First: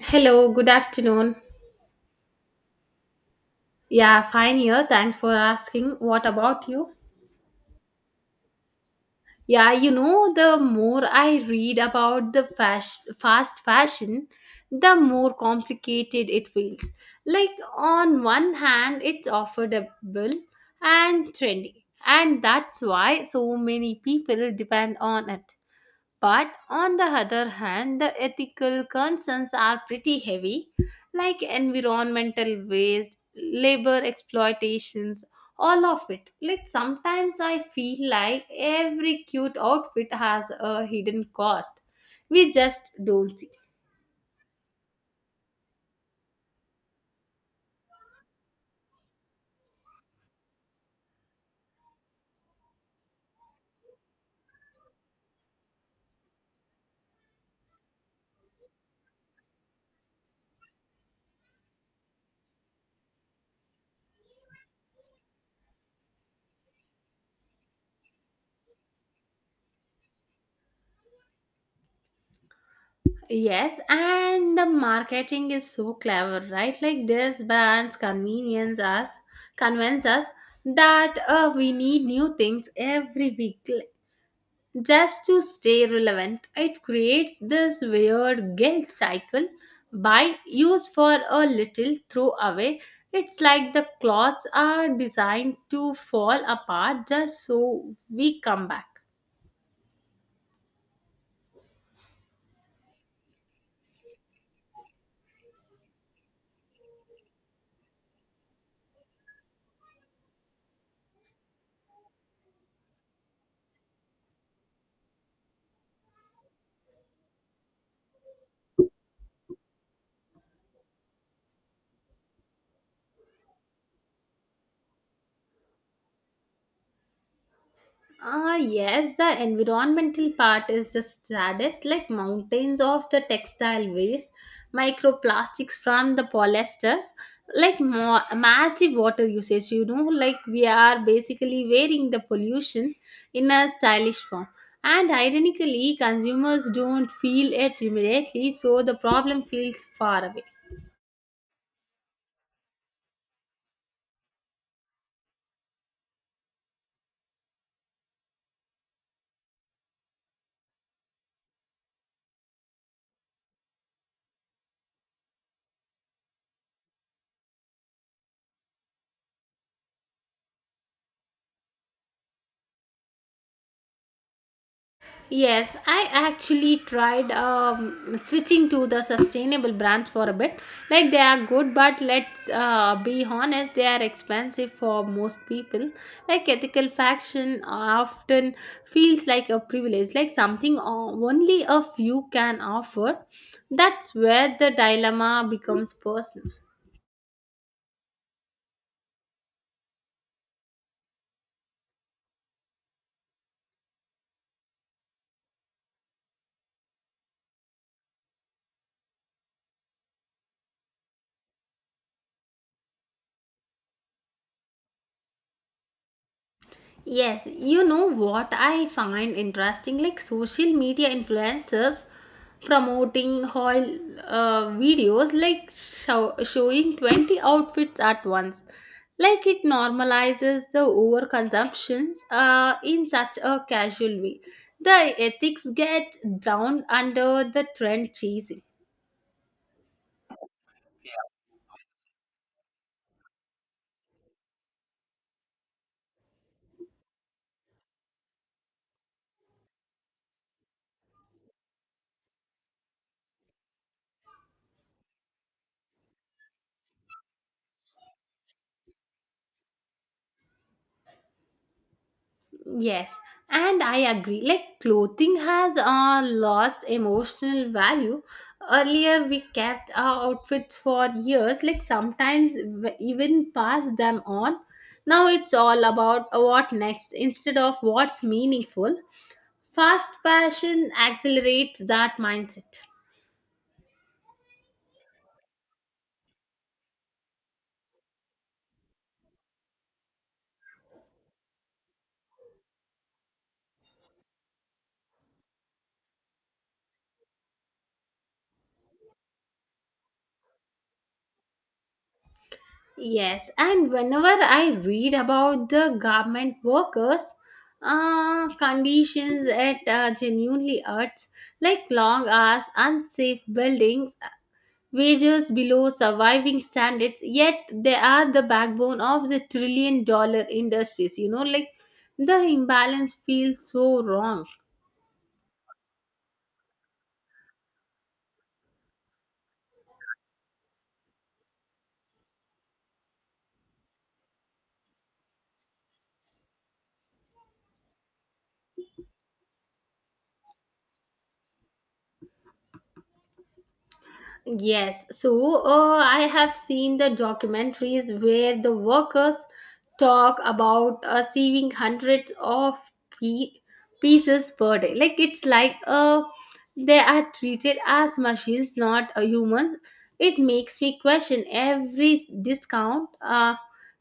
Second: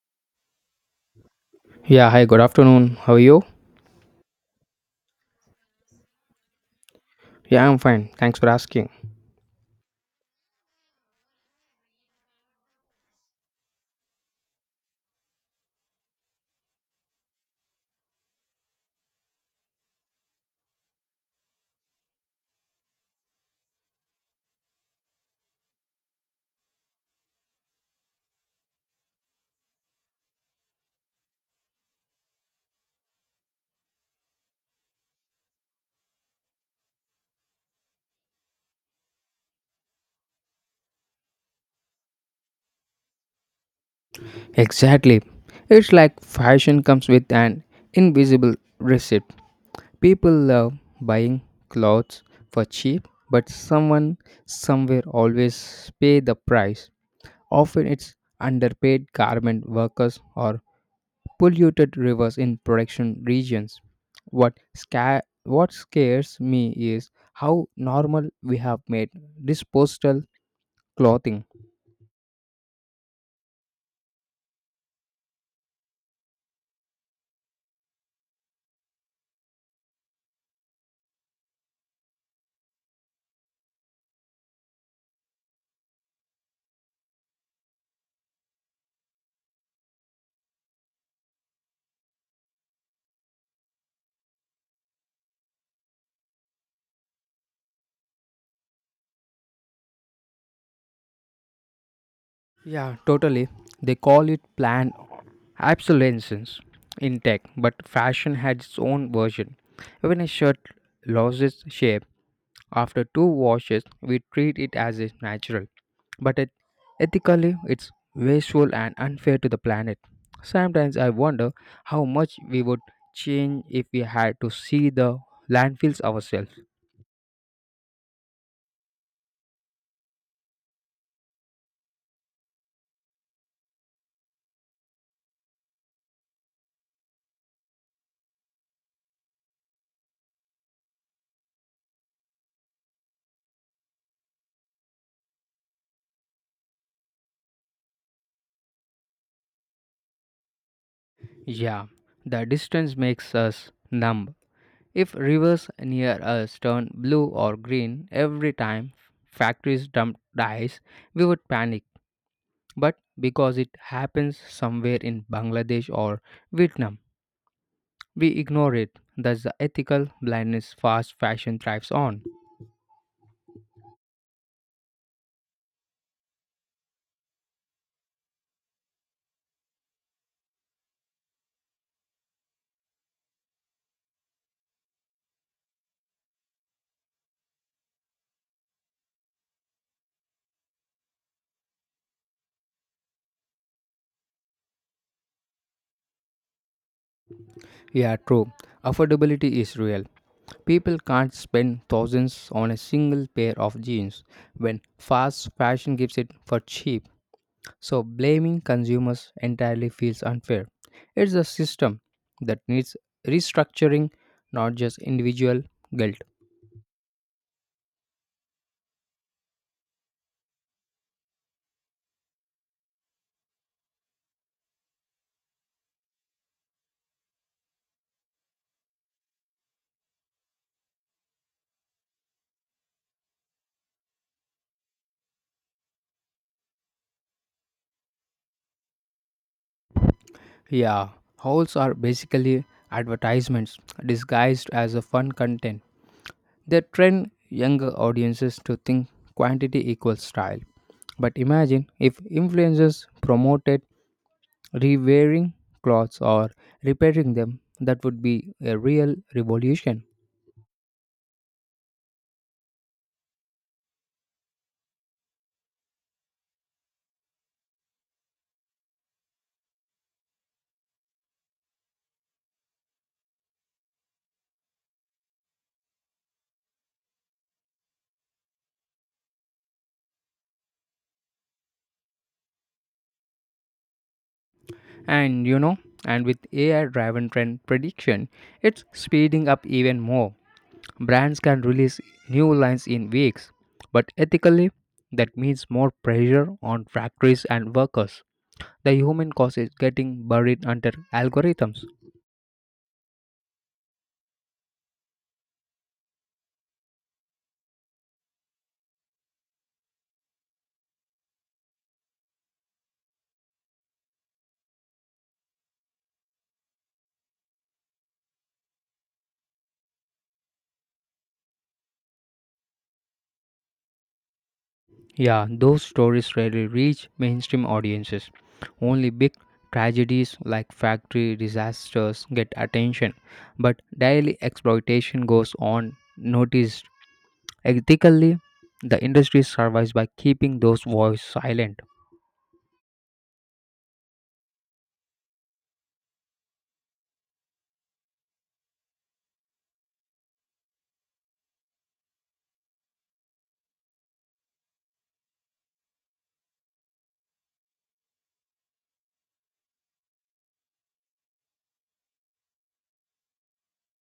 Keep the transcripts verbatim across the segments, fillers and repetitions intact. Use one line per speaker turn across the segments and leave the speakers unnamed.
Hello, good afternoon.
Yeah, hi, good afternoon. How are you?
Yeah, fine here. Thanks for asking. What about you?
Yeah, I'm fine. Thanks for asking.
Yeah, you know, the more I read about the fas- fast fashion, the more complicated it feels. Like, on one hand, it's affordable and trendy, and that's why so many people depend on it. But on the other hand, the ethical concerns are pretty heavy, like environmental waste, labor exploitations, all of it. Like sometimes I feel like every cute outfit has a hidden cost. We just don't see.
Exactly. It's like fashion comes with an invisible receipt. People love buying clothes for cheap, but someone somewhere always pay the price. Often it's underpaid garment workers or polluted rivers in production regions. What sca- what scares me is how normal we have made disposable clothing.
Yes, and the marketing is so clever, right? Like this brands convenience us, convince us that uh, we need new things every week. Just to stay relevant. It creates this weird guilt cycle by use for a little throw away. It's like the clothes are designed to fall apart just so we come back.
Yeah, totally. They call it planned obsolescence in tech, but fashion had its own version. When a shirt loses shape after two washes, we treat it as is natural, but it, ethically, it's wasteful and unfair to the planet. Sometimes I wonder how much we would change if we had to see the landfills ourselves.
Ah, yes, the environmental part is the saddest, like mountains of the textile waste, microplastics from the polyesters, like more, massive water usage. You know, like we are basically wearing the pollution in a stylish form. And ironically, consumers don't feel it immediately, so the problem feels far away.
Yeah, the distance makes us numb. If rivers near us turn blue or green every time factories dump dyes, we would panic. But because it happens somewhere in Bangladesh or Vietnam, we ignore it. Thus, the ethical blindness fast fashion thrives on.
Yes, I actually tried um, switching to the sustainable brands for a bit. Like they are good, but let's uh, be honest, they are expensive for most people. Like ethical fashion often feels like a privilege, like something o- only a few can offer. That's where the dilemma becomes personal.
Yeah, true. Affordability is real. People can't spend thousands on a single pair of jeans when fast fashion gives it for cheap. So blaming consumers entirely feels unfair. It's a system that needs restructuring, not just individual guilt.
Yes, you know what I find interesting, like social media influencers promoting haul uh, videos like show, showing twenty outfits at once. Like it normalizes the overconsumptions uh, in such a casual way. The ethics get down under the trend chasing.
Yeah, hauls are basically advertisements disguised as a fun content. They train younger audiences to think quantity equals style. But imagine if influencers promoted re-wearing clothes or repairing them; that would be a real revolution.
Yes, and I agree. Like clothing has uh, lost emotional value. Earlier, we kept our outfits for years, like sometimes w- even passed them on. Now it's all about what next instead of what's meaningful. Fast fashion accelerates that mindset.
And you know, and with A I driven trend prediction, it's speeding up even more. Brands can release new lines in weeks, but ethically, that means more pressure on factories and workers. The human cost is getting buried under algorithms.
Yes, and whenever I read about the garment workers, uh, conditions it uh, genuinely hurts, like long hours, unsafe buildings, wages below surviving standards. Yet they are the backbone of the trillion-dollar industries. You know, like the imbalance feels so wrong.
Yeah, those stories rarely reach mainstream audiences. Only big tragedies like factory disasters get attention, but daily exploitation goes on noticed. Ethically, the industry survives by keeping those voices silent.
Yes, so uh, I have seen the documentaries where the workers talk about uh, saving hundreds of pe- pieces per day. Like it's like uh, they are treated as machines, not uh, humans. It makes me question every discount uh,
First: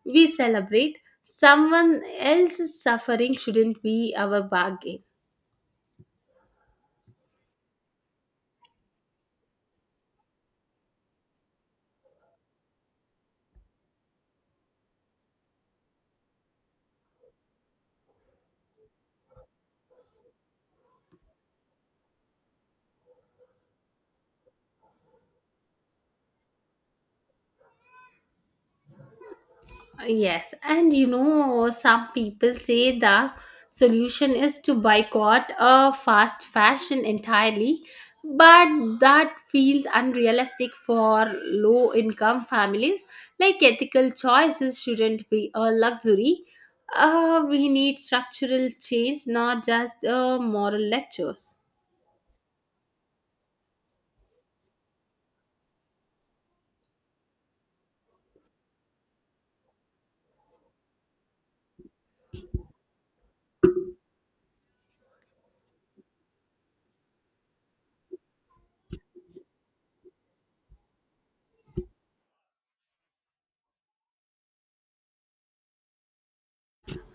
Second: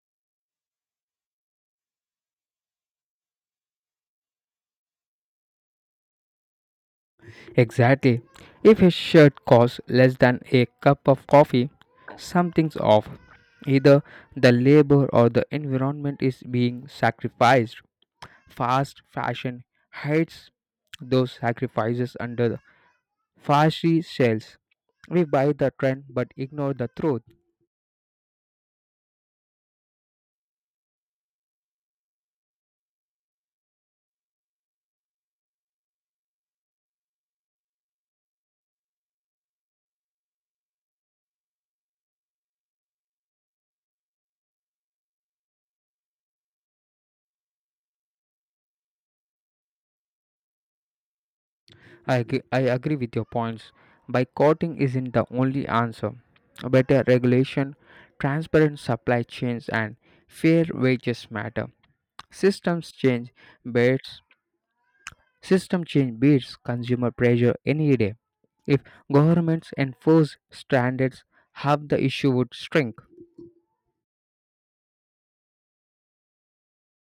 we celebrate. Someone else's suffering shouldn't be our bargain.
Exactly. If a shirt costs less than a cup of coffee, something's off. Either the labor or the environment is being sacrificed. Fast fashion hides those sacrifices under the flashy sales. We buy the trend but ignore the truth.
Yes, and you know, some people say the solution is to boycott a fast fashion entirely, but that feels unrealistic for low income families. Like ethical choices shouldn't be a luxury. Uh, we need structural change, not just uh, moral lectures.
I, ag- I agree with your points. Boycotting isn't the only answer. Better regulation, transparent supply chains, and fair wages matter. Systems change beats System change beats consumer pressure any day. If governments enforce standards, half the issue would shrink.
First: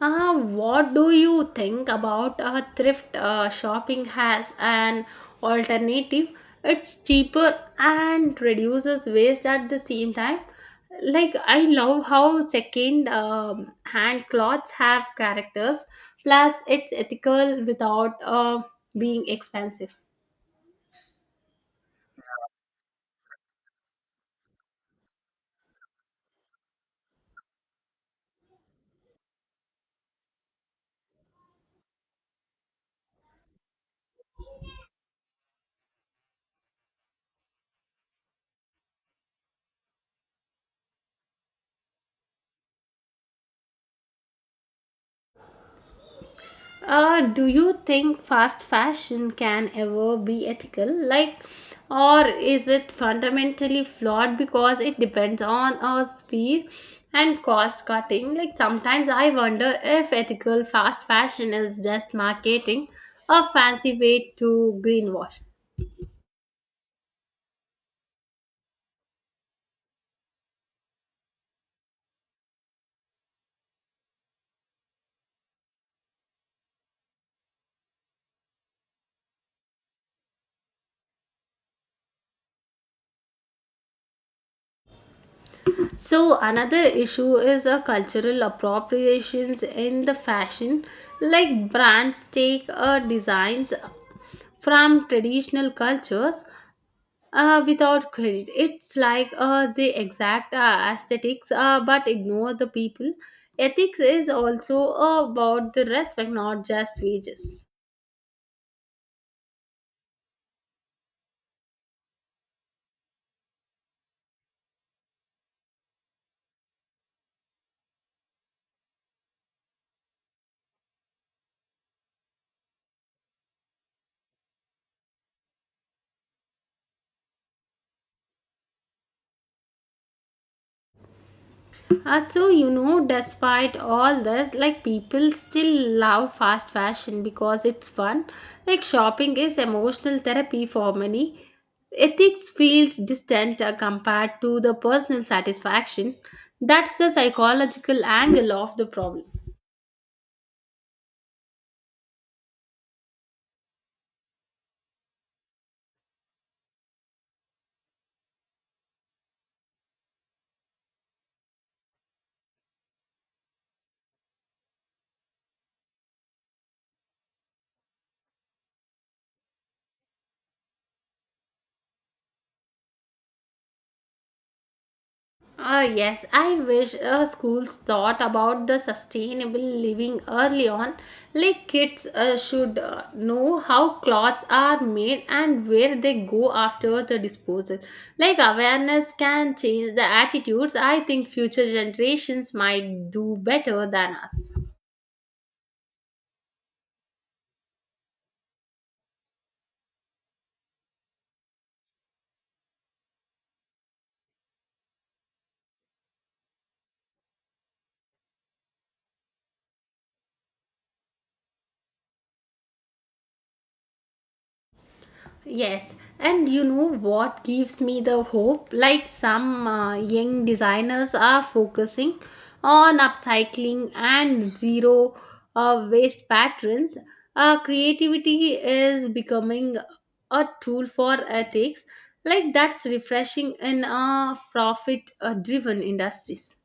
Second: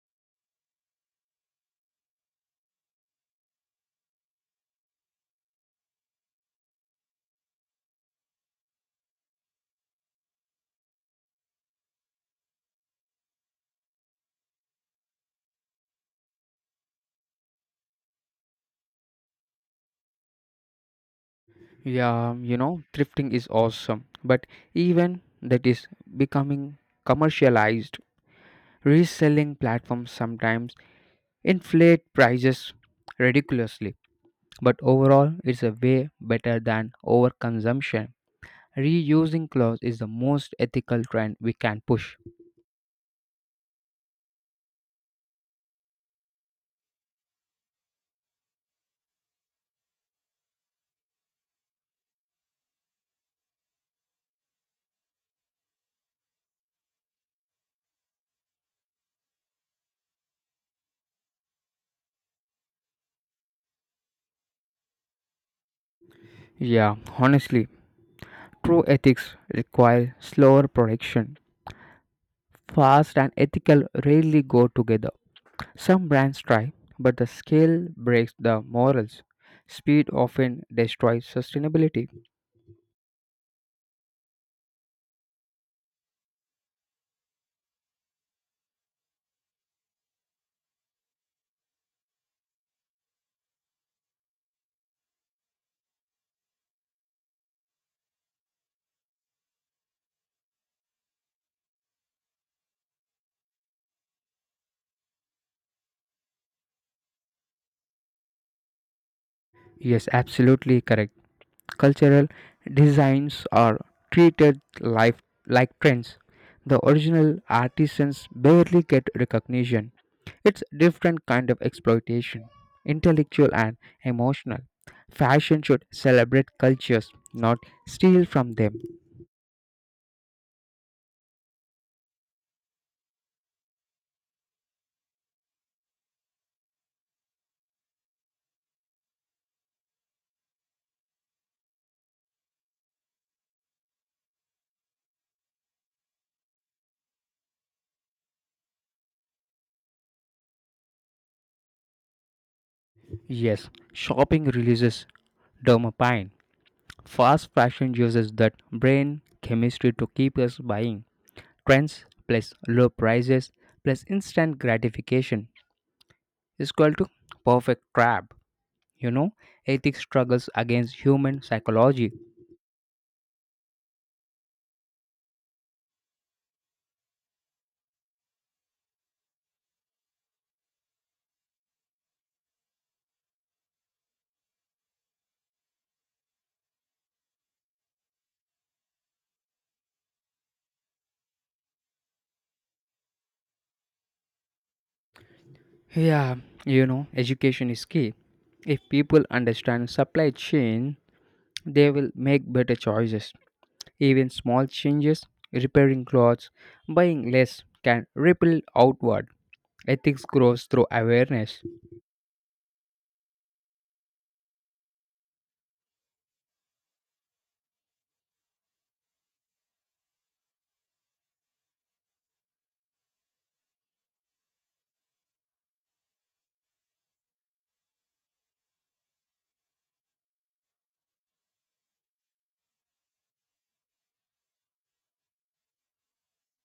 Uh, what do you think about a thrift uh, shopping as an alternative? It's cheaper and reduces waste at the same time. Like, I love how second um, hand clothes have characters, plus, it's ethical without uh, being expensive.
Yeah, um, you know, thrifting is awesome, but even that is becoming commercialized. Reselling platforms sometimes inflate prices ridiculously, but overall, it's a way better than overconsumption. Reusing clothes is the most ethical trend we can push.
Uh, do you think fast fashion can ever be ethical? Like, or is it fundamentally flawed because it depends on our speed and cost cutting? Like, sometimes I wonder if ethical fast fashion is just marketing, a fancy way to greenwash.
Yeah, honestly, true ethics require slower production. Fast and ethical rarely go together. Some brands try, but the scale breaks the morals. Speed often destroys sustainability.
So another issue is a cultural appropriations in the fashion, like brands take uh, designs from traditional cultures uh, without credit. It's like uh, the exact uh, aesthetics, uh, but ignore the people. Ethics is also about the respect, not just wages.
Yes, absolutely correct. Cultural designs are treated life, like trends. The original artisans barely get recognition. It's different kind of exploitation, intellectual and emotional. Fashion should celebrate cultures, not steal from them.
Uh, so you know, despite all this, like people still love fast fashion because it's fun. Like shopping is emotional therapy for many. Ethics feels distant uh, compared to the personal satisfaction. That's the psychological angle of the problem.
Yes, shopping releases dopamine. Fast fashion uses that brain chemistry to keep us buying. Trends plus low prices plus instant gratification is equal to perfect trap. You know, ethics struggles against human psychology.
Ah yes, I wish uh, schools thought about the sustainable living early on. Like kids uh, should uh, know how clothes are made and where they go after the disposal. Like awareness can change the attitudes. I think future generations might do better than us.
Yeah, you know, education is key. If people understand supply chain, they will make better choices. Even small changes, repairing clothes, buying less, can ripple outward. Ethics grows through awareness.
Yes, and you know what gives me the hope? Like some uh, young designers are focusing on upcycling and zero uh, waste patterns. Uh, creativity is becoming a tool for ethics. Like that's refreshing in uh, profit uh, driven industries.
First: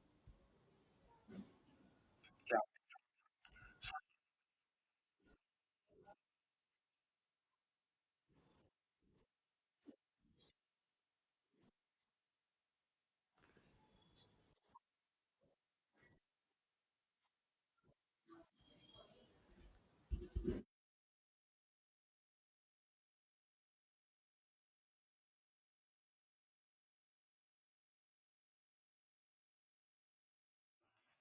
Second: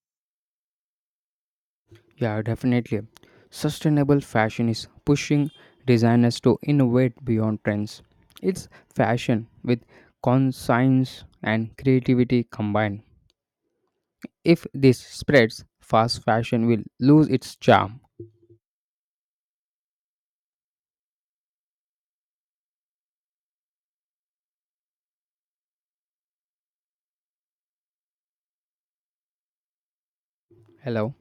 Yeah, definitely. Sustainable fashion is pushing designers to innovate beyond trends. It's fashion with conscience and creativity combined. If this spreads, fast fashion will lose its charm. Hello?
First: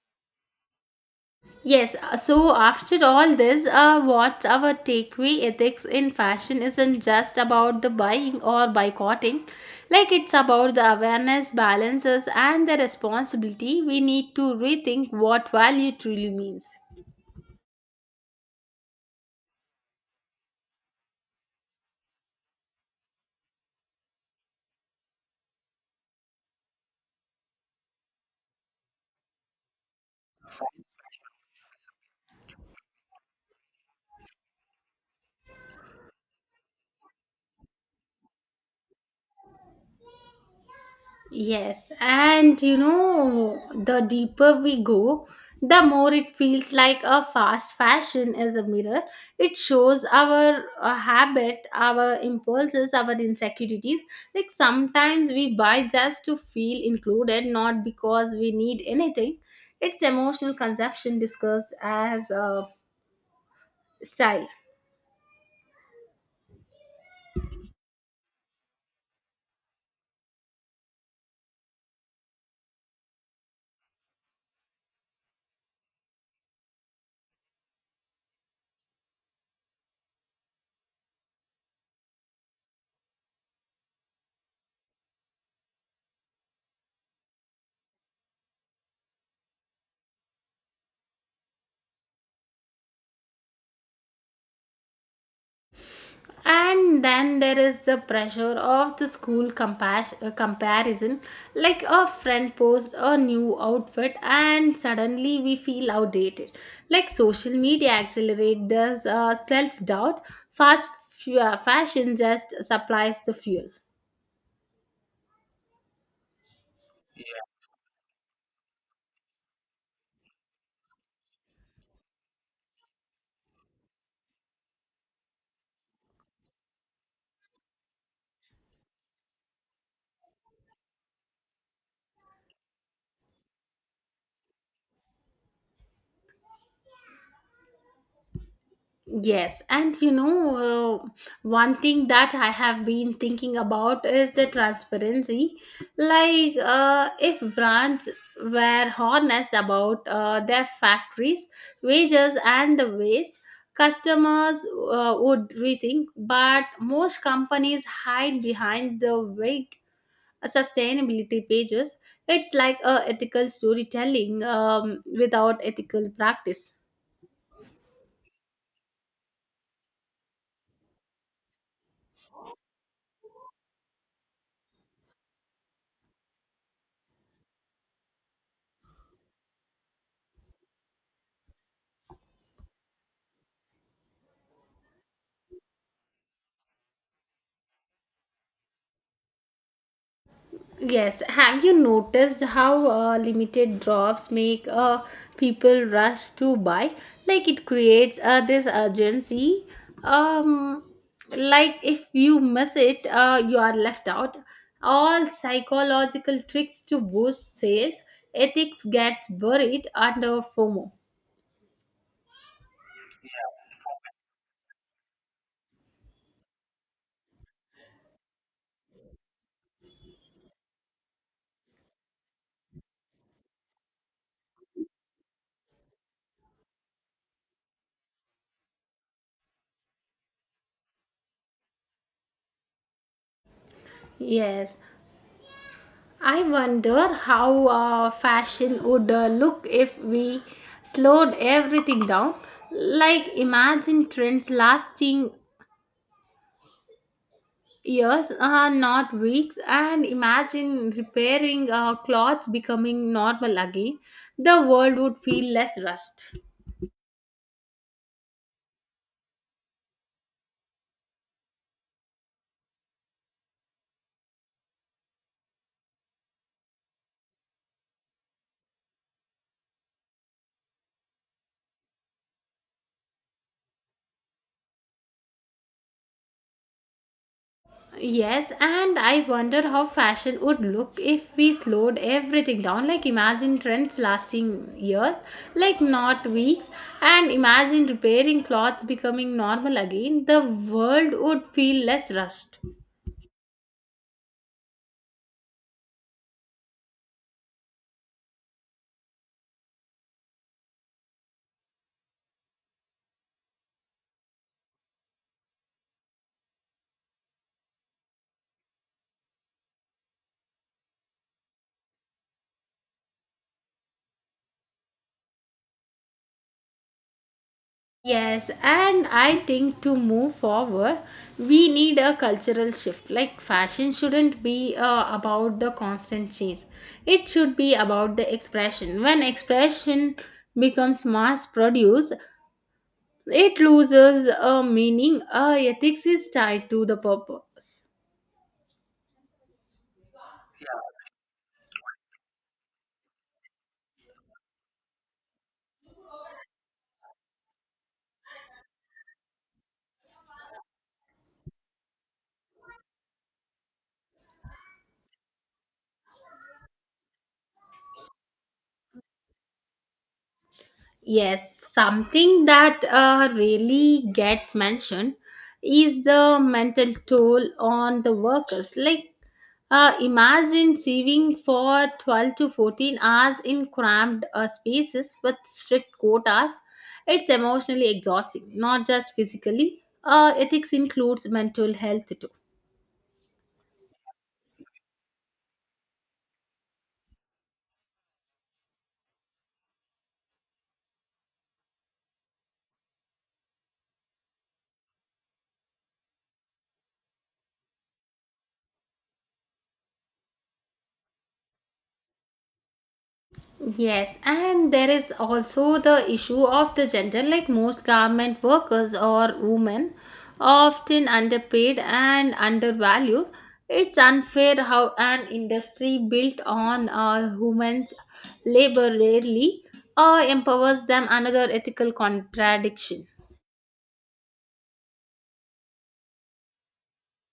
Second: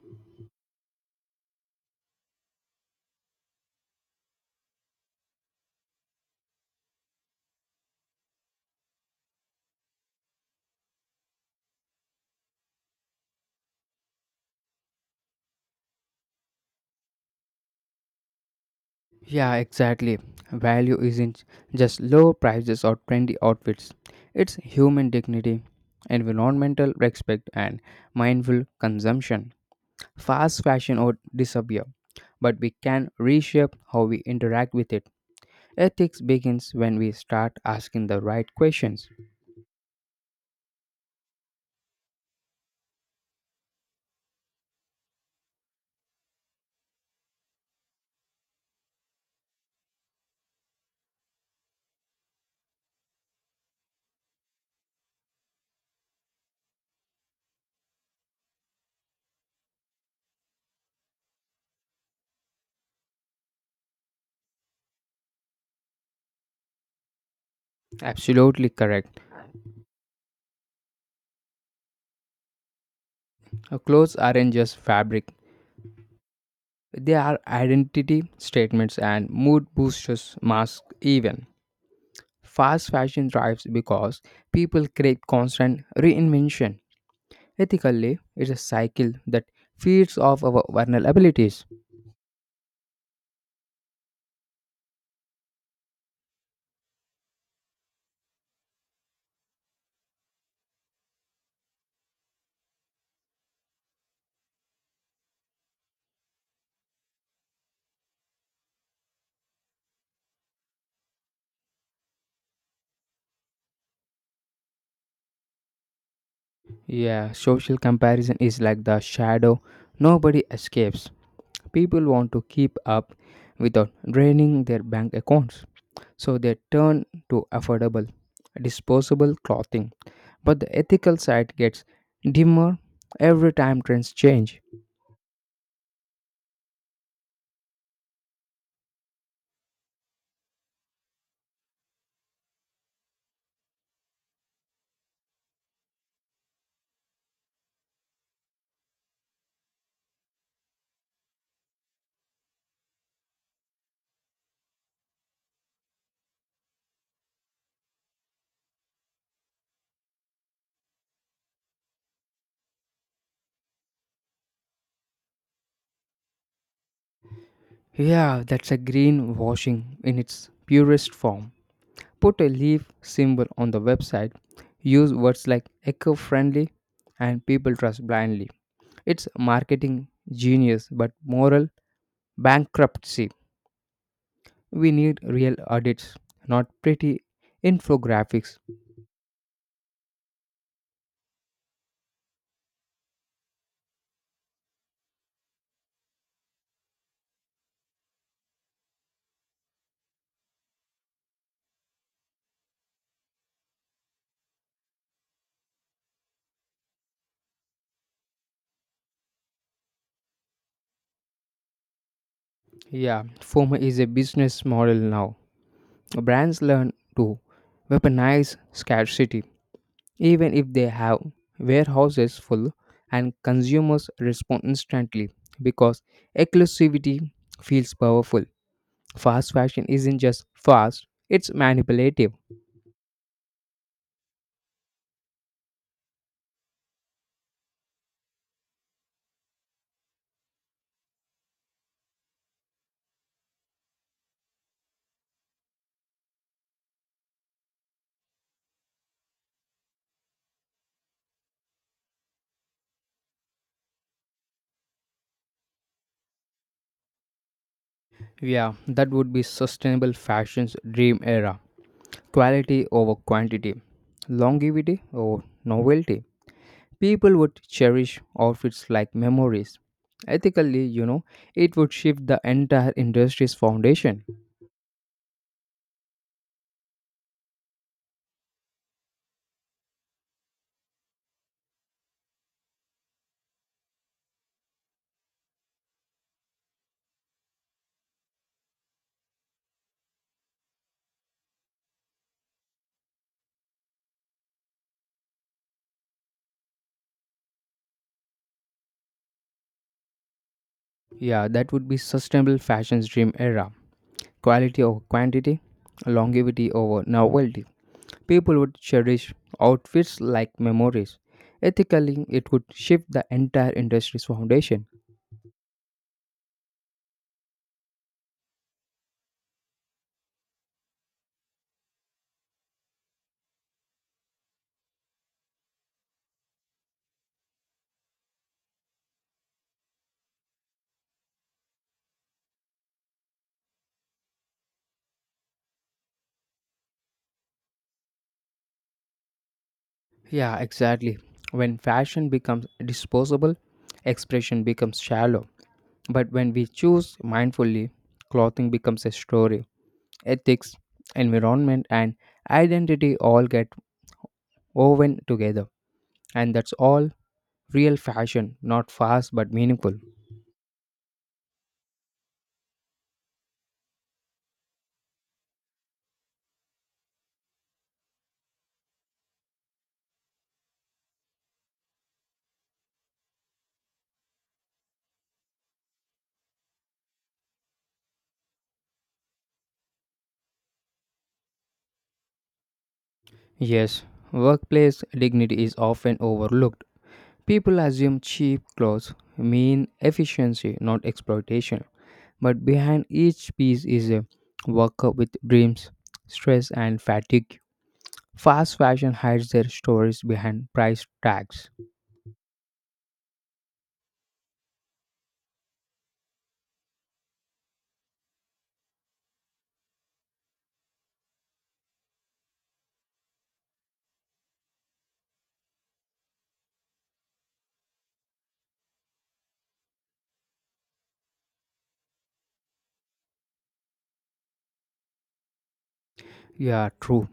Yes, uh, so after all this, uh, what's our takeaway? Ethics in fashion isn't just about the buying or boycotting. Like it's about the awareness, balances, and the responsibility. We need to rethink what value truly means.
Yeah, exactly. Value isn't just low prices or trendy outfits, it's human dignity, environmental respect, and mindful consumption. Fast fashion would disappear, but we can reshape how we interact with it. Ethics begins when we start asking the right questions.
Yes, and you know, the deeper we go, the more it feels like a fast fashion is a mirror. It shows our uh, habit, our impulses, our insecurities. Like sometimes we buy just to feel included, not because we need anything. It's emotional consumption discussed as a style.
Absolutely correct. Our clothes aren't just fabric, they are identity statements and mood boosters, masks, even. Fast fashion thrives because people crave constant reinvention. Ethically, it's a cycle that feeds off our vulnerabilities.
And then there is the pressure of the school compass- uh, comparison, like a friend posts a new outfit and suddenly we feel outdated. Like social media accelerates the uh, self doubt. Fast f- uh, fashion just supplies the fuel.
Yeah, social comparison is like the shadow nobody escapes. People want to keep up without draining their bank accounts, so they turn to affordable, disposable clothing, but the ethical side gets dimmer every time trends change.
Yes, and you know, uh, one thing that I have been thinking about is the transparency. Like, uh, if brands were honest about uh, their factories, wages, and the waste, customers uh, would rethink. But most companies hide behind the vague sustainability pages. It's like uh, ethical storytelling um, without ethical practice.
Yeah, that's a greenwashing in its purest form. Put a leaf symbol on the website. Use words like eco friendly and people trust blindly. It's marketing genius but moral bankruptcy. We need real audits, not pretty infographics.
Yes, have you noticed how uh, limited drops make uh, people rush to buy? Like it creates uh, this urgency. Um, like if you miss it, uh, you are left out. All psychological tricks to boost sales, ethics gets buried under FOMO.
Yeah, FOMO is a business model now. Brands learn to weaponize scarcity, even if they have warehouses full, and consumers respond instantly because exclusivity feels powerful. Fast fashion isn't just fast, it's manipulative.
Yes, I wonder how uh, fashion would uh, look if we slowed everything down. Like, imagine trends lasting years, uh, not weeks, and imagine repairing uh, clothes becoming normal again. The world would feel less rushed.
Yeah, that would be sustainable fashion's dream era. Quality over quantity, longevity over novelty. People would cherish outfits like memories. Ethically, you know, it would shift the entire industry's foundation.
Yes, and I wonder how fashion would look if we slowed everything down. Like, imagine trends lasting years, like not weeks, and imagine repairing clothes becoming normal again. The world would feel less rushed.
Yeah, that would be sustainable fashion's dream era. Quality over quantity, longevity over novelty. People would cherish outfits like memories. Ethically, it could shift the entire industry's foundation.
Yes, and I think to move forward, we need a cultural shift. Like, fashion shouldn't be uh, about the constant change, it should be about the expression. When expression becomes mass produced, it loses a meaning. Uh, ethics is tied to the purpose.
Yeah, exactly. When fashion becomes disposable, expression becomes shallow. But when we choose mindfully, clothing becomes a story. Ethics, environment, and identity all get woven together. And that's all real fashion, not fast but meaningful.
Yes, something that uh, really gets mentioned is the mental toll on the workers. Like, uh, imagine saving for twelve to fourteen hours in cramped uh, spaces with strict quotas. It's emotionally exhausting, not just physically. Uh, ethics includes mental health too.
Yes, workplace dignity is often overlooked. People assume cheap clothes mean efficiency, not exploitation. But behind each piece is a worker with dreams, stress, and fatigue. Fast fashion hides their stories behind price tags.
Yes, and there is also the issue of the gender. Like most garment workers or women, often underpaid and undervalued. It's unfair how an industry built on uh, women's labor rarely uh, empowers them. Another ethical contradiction.
Yeah, true.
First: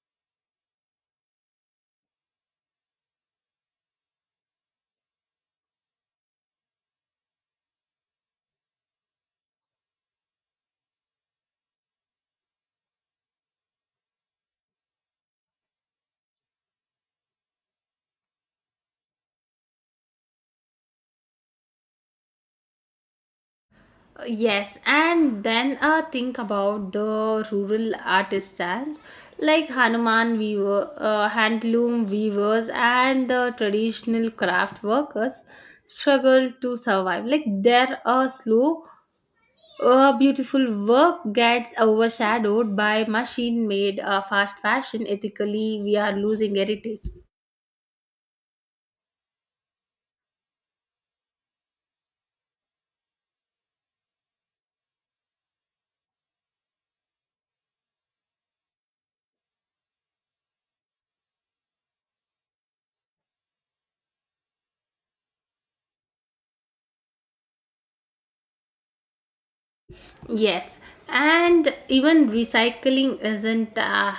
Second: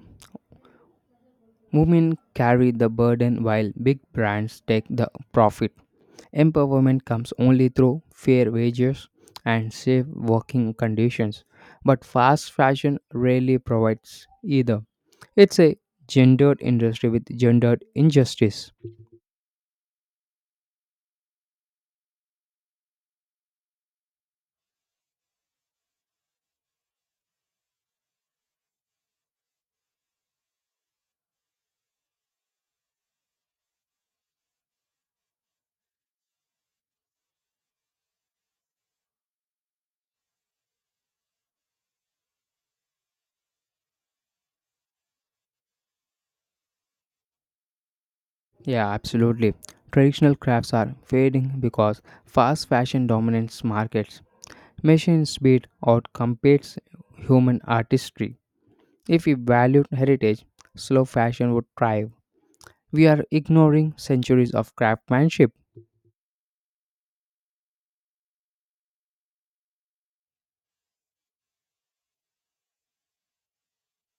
Women carry the burden while big brands take the profit. Empowerment comes only through fair wages and safe working conditions. But fast fashion rarely provides either. It's a gendered industry with gendered injustice.
Yes, and then uh, think about the rural artisans like Hanuman weaver, uh, handloom weavers, and the traditional craft workers struggle to survive. Like their uh, slow, uh, beautiful work gets overshadowed by machine-made uh, fast fashion. Ethically, we are losing heritage.
Yeah, absolutely. Traditional crafts are fading because fast fashion dominates markets. Machine speed outcompetes human artistry. If we valued heritage, slow fashion would thrive. We are ignoring centuries of craftsmanship.
Yes, and even recycling isn't uh,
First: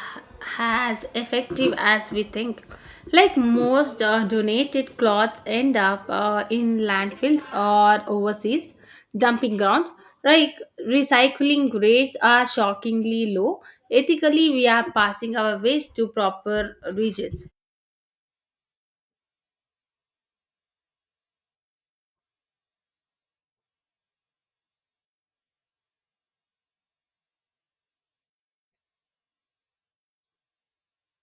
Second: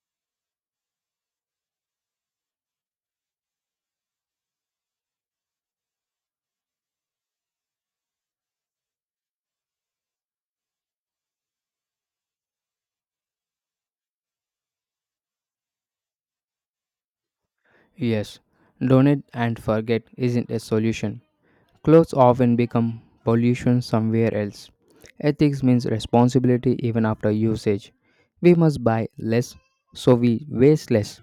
as effective as we think. Like most uh, donated clothes end up uh, in landfills or overseas dumping grounds. Like recycling rates are shockingly low. Ethically, we are passing our waste to proper regions.
Yes, donate and forget isn't a solution. Clothes often become pollution somewhere else. Ethics means responsibility even after usage. We must buy less so we waste less.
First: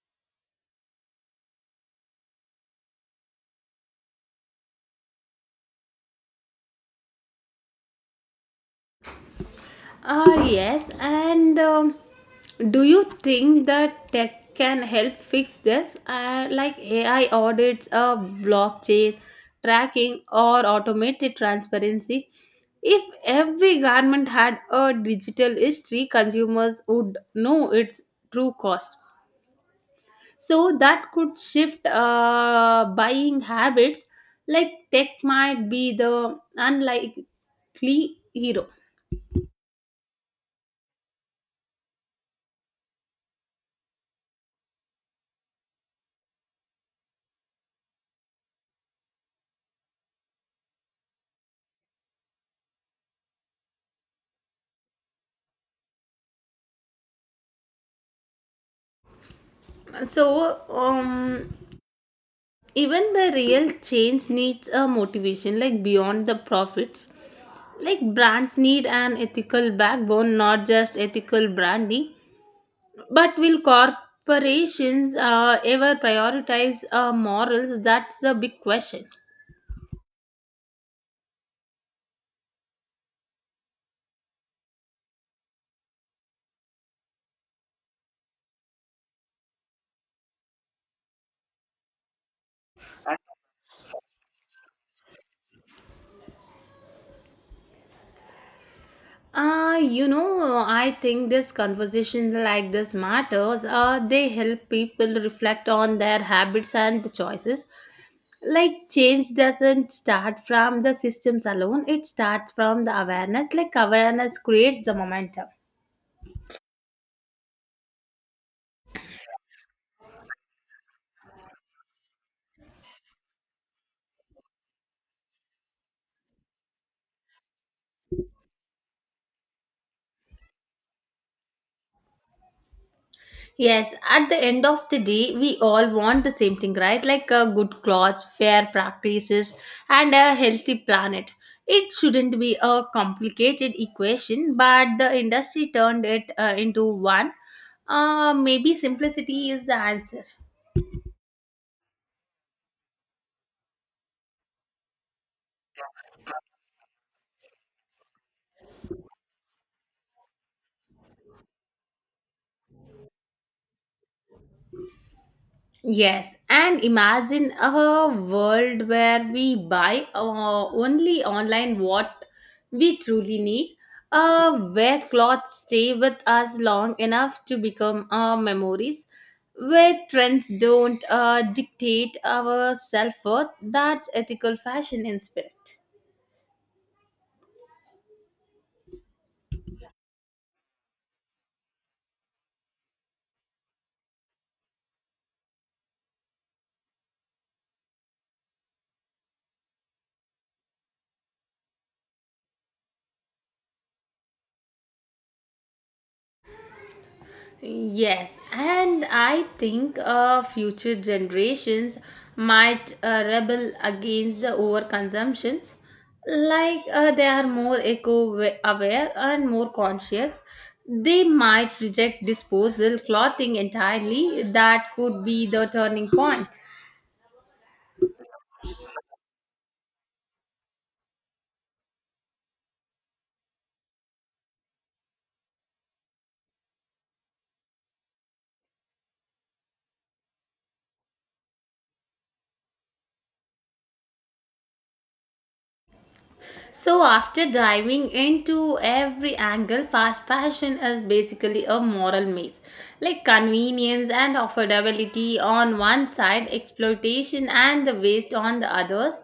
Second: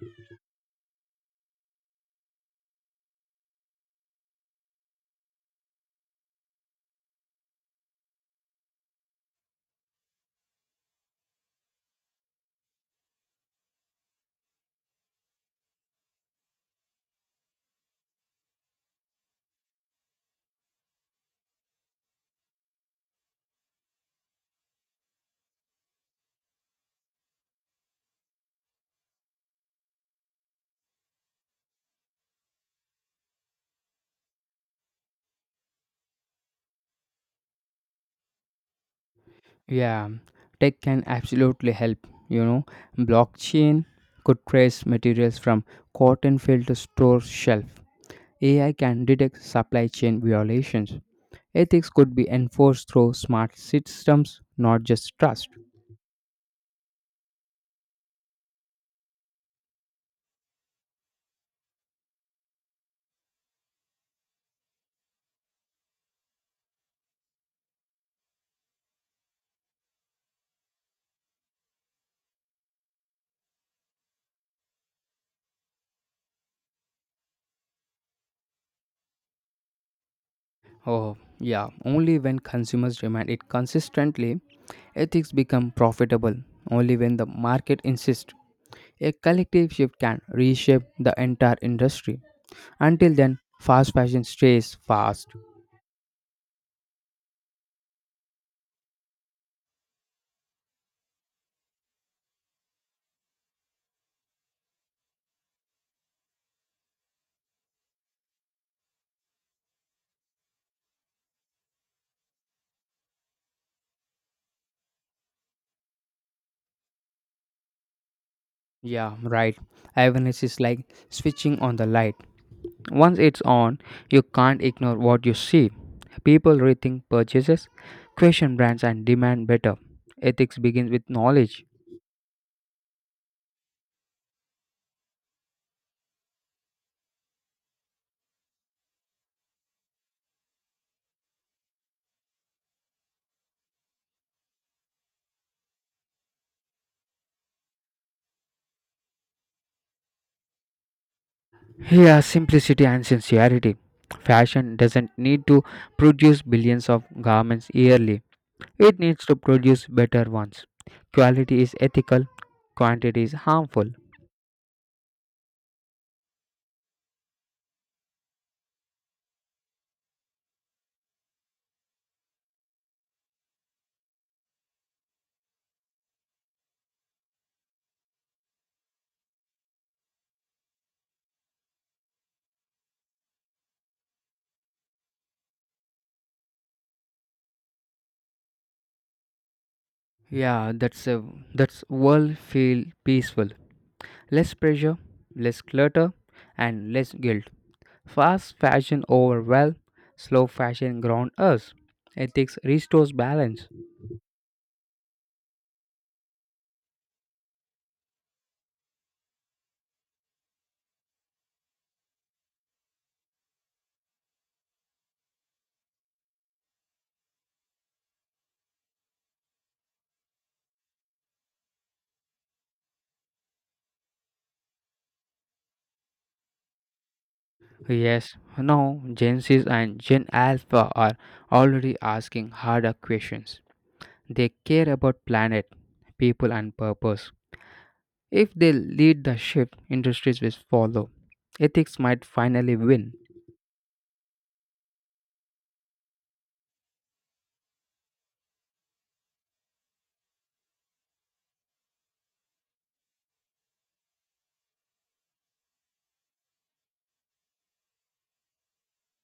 Ah, yes. And um, do you think that tech can help fix this? Uh, like A I audits, uh, blockchain tracking, or automated transparency? If every garment had a digital history, consumers would know its true cost. So that could shift uh, buying habits. Like tech might be the unlikely hero.
Yeah, tech can absolutely help. You know, blockchain could trace materials from cotton field to store shelf. A I can detect supply chain violations. Ethics could be enforced through smart systems, not just trust.
So, um, even the real change needs a motivation, like beyond the profits. Like brands need an ethical backbone, not just ethical branding. But will corporations uh, ever prioritize uh, morals? That's the big question.
Oh, yeah, only when consumers demand it consistently, ethics become profitable. Only when the market insists. A collective shift can reshape the entire industry. Until then, fast fashion stays fast.
uh, you know, I think this conversation like this matters. Uh, they help people reflect on their habits and the choices. Like change doesn't start from the systems alone, it starts from the awareness. Like awareness creates the momentum.
Yeah, right. Awareness is like switching on the light. Once it's on, you can't ignore what you see. People rethink purchases, question brands, and demand better. Ethics begins with knowledge.
Yes, at the end of the day we all want the same thing, right? Like uh, good clothes, fair practices and a healthy planet. It shouldn't be a complicated equation, but the industry turned it uh, into one. Uh, maybe simplicity is the answer.
Here, simplicity and sincerity. Fashion doesn't need to produce billions of garments yearly, it needs to produce better ones. Quality is ethical, quantity is harmful.
Yes, and imagine a world where we buy uh, only online what we truly need, uh, where clothes stay with us long enough to become our memories, where trends don't uh, dictate our self worth. That's ethical fashion in spirit.
Yeah, that's a, that's world feel peaceful. Less pressure, less clutter, and less guilt. Fast fashion overwhelm, slow fashion ground us. Ethics restores balance.
Yes, and I think uh, future generations might uh, rebel against the overconsumptions. Like uh, they are more eco aware and more conscious. They might reject disposal clothing entirely. That could be the turning point.
Yes, now Gen Zs and Gen Alpha are already asking harder questions. They care about planet, people, and purpose. If they lead the shift, industries will follow. Ethics might finally win.
So, after diving into every angle, fast fashion is basically a moral maze. Like convenience and affordability on one side, exploitation and the waste on the others.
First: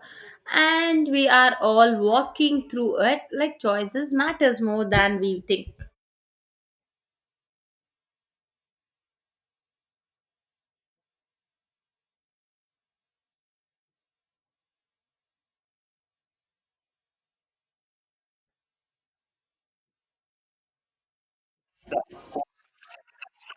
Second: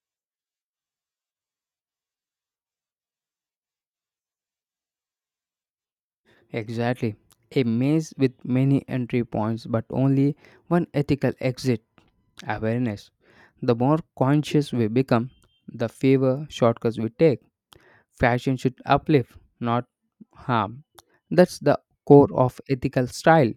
And we are all walking through it. Like choices matters more than we think.
Exactly. A maze with many entry points, but only one ethical exit, awareness. The more conscious we become, the fewer shortcuts we take. Fashion should uplift, not harm. That's the core of ethical style.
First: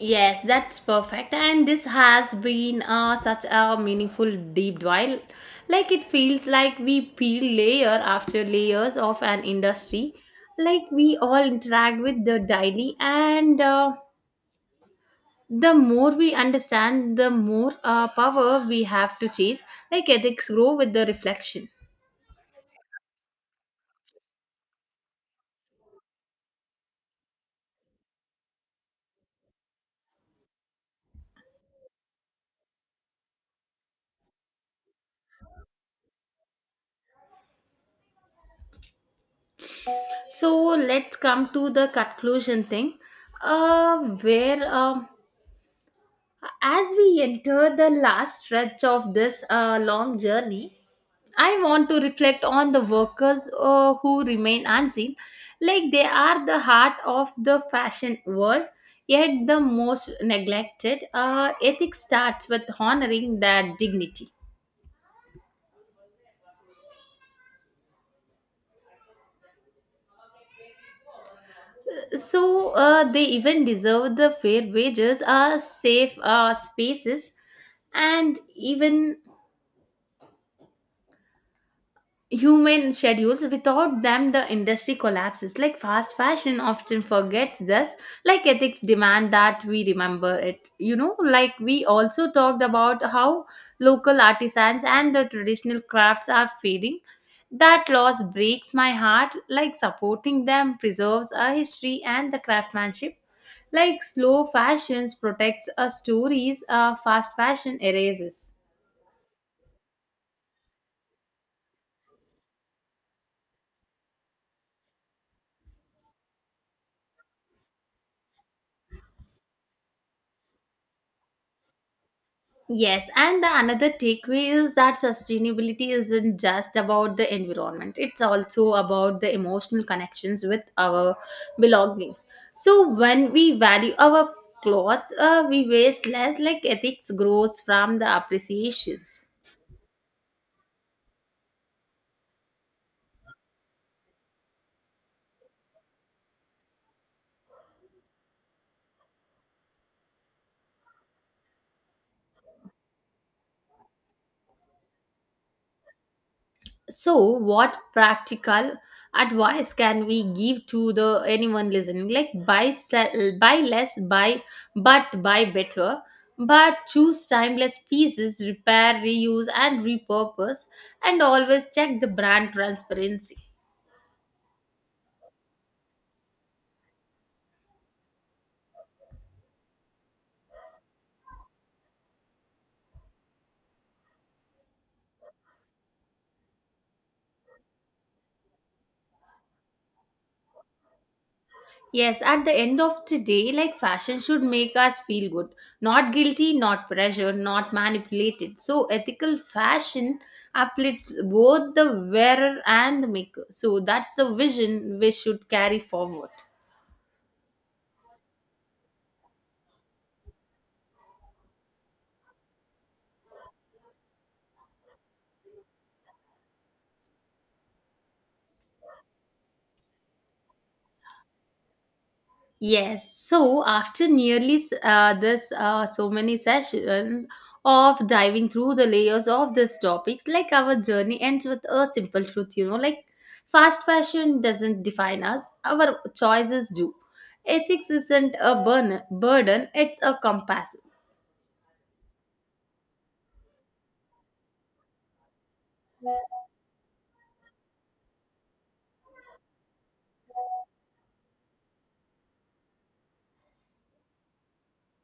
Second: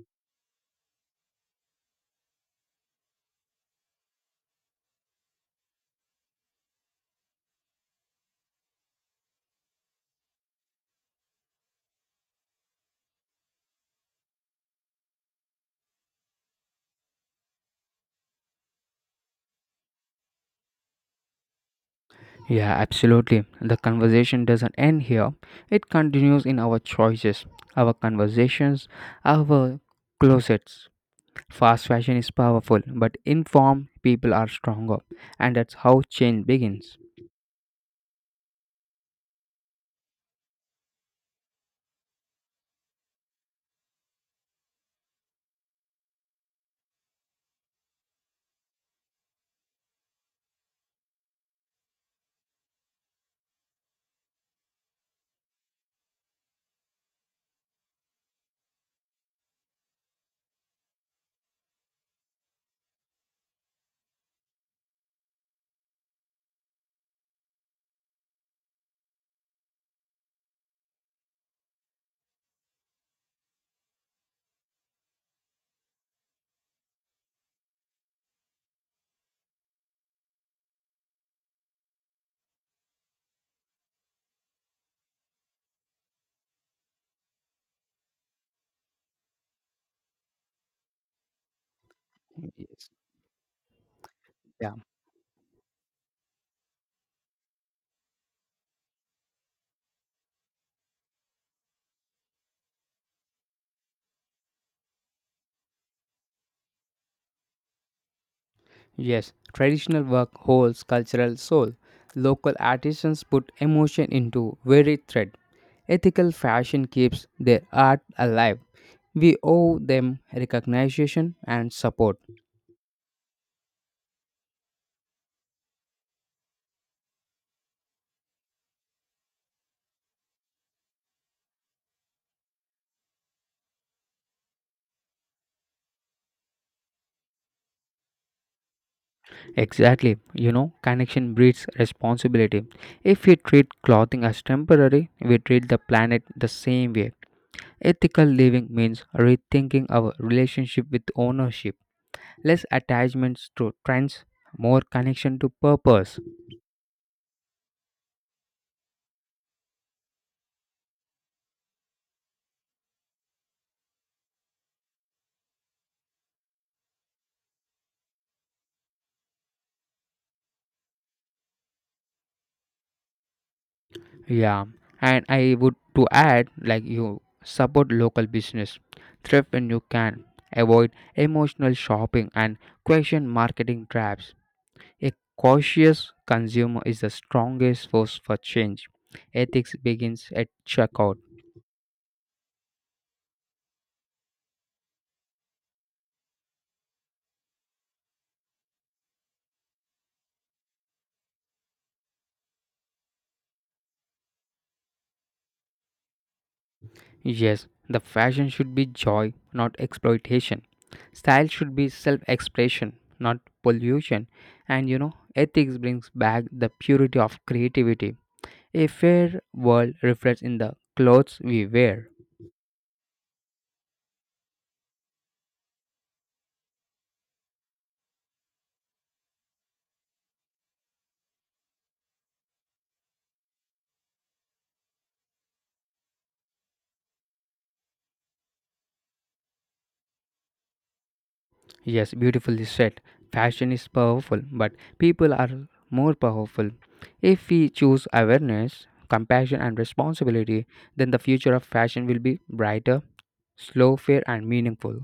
Yes, that's perfect. And this has been uh, such a meaningful deep dive. Like it feels like we peel layer after layers of an industry. Like we all interact with the daily, and uh, the more we understand, the more uh, power we have to change. Like ethics grow with the reflection.
Yeah, absolutely. The conversation doesn't end here, it continues in our choices, our conversations, our closets. Fast fashion is powerful, but informed people are stronger, and that's how change begins.
So let's come to the conclusion thing, uh, where. Um As we enter the last stretch of this uh, long journey, I want to reflect on the workers uh, who remain unseen. Like they are the heart of the fashion world, yet the most neglected. Uh, ethics starts with honoring their dignity. So uh, they even deserve the fair wages, uh, safe uh, spaces, and even human schedules. Without them the industry collapses. Like fast fashion often forgets this. Like ethics demand that we remember it. You know like we also talked
Yes.
about how local
Yeah.
artisans and the traditional crafts are fading. That loss breaks my heart. Like supporting them preserves our history and the craftsmanship. Like slow fashions protects our stories. Uh, fast fashion erases.
Yes, traditional work holds cultural soul. Local artisans put emotion into very thread. Ethical fashion keeps their art alive. We owe them recognition and support.
Yes, and the another takeaway is that sustainability isn't just about the environment. It's also about the emotional connections with our belongings. So when we value our clothes, uh, we waste less. Like ethics grows from the appreciations.
Exactly. You know, connection breeds responsibility. If we treat clothing as temporary, we treat the planet the same way. Ethical living means rethinking our relationship with ownership, less attachments to trends, more connection to purpose.
So, what practical advice can we give to the anyone listening? Like buy sell, buy less, buy but buy better. But choose timeless pieces, repair, reuse, and repurpose, and always check the brand transparency.
Yeah. And I would to add like you support local business, thrift when you can, avoid emotional shopping, and question marketing traps. A cautious consumer is the strongest force for change. Ethics begins at checkout.
Yes, at the end of the day, like fashion should make us feel good, not guilty, not pressure, not manipulated. So, ethical fashion uplifts both the wearer and the maker. So, that's the vision we should carry forward.
Yes, the fashion should be joy, not exploitation. Style should be self expression, not pollution. And you know, ethics brings back the purity of creativity. A fair world reflects in the clothes we wear.
Yes. So after nearly s- uh, this uh, so many sessions of diving through the layers of these topics, like our journey ends with a simple truth, you know, like fast fashion doesn't define us; our choices do. Ethics isn't a burn- burden; it's a compass.
Yes, beautifully said. Fashion is powerful, but people are more powerful. If we choose awareness, compassion, and responsibility, then the future of fashion will be brighter, slow, fair, and meaningful.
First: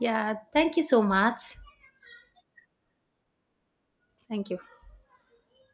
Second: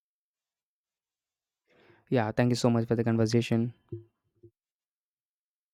Yeah. Thank you so much.
Yeah, thank you so much for the conversation.
Thank you.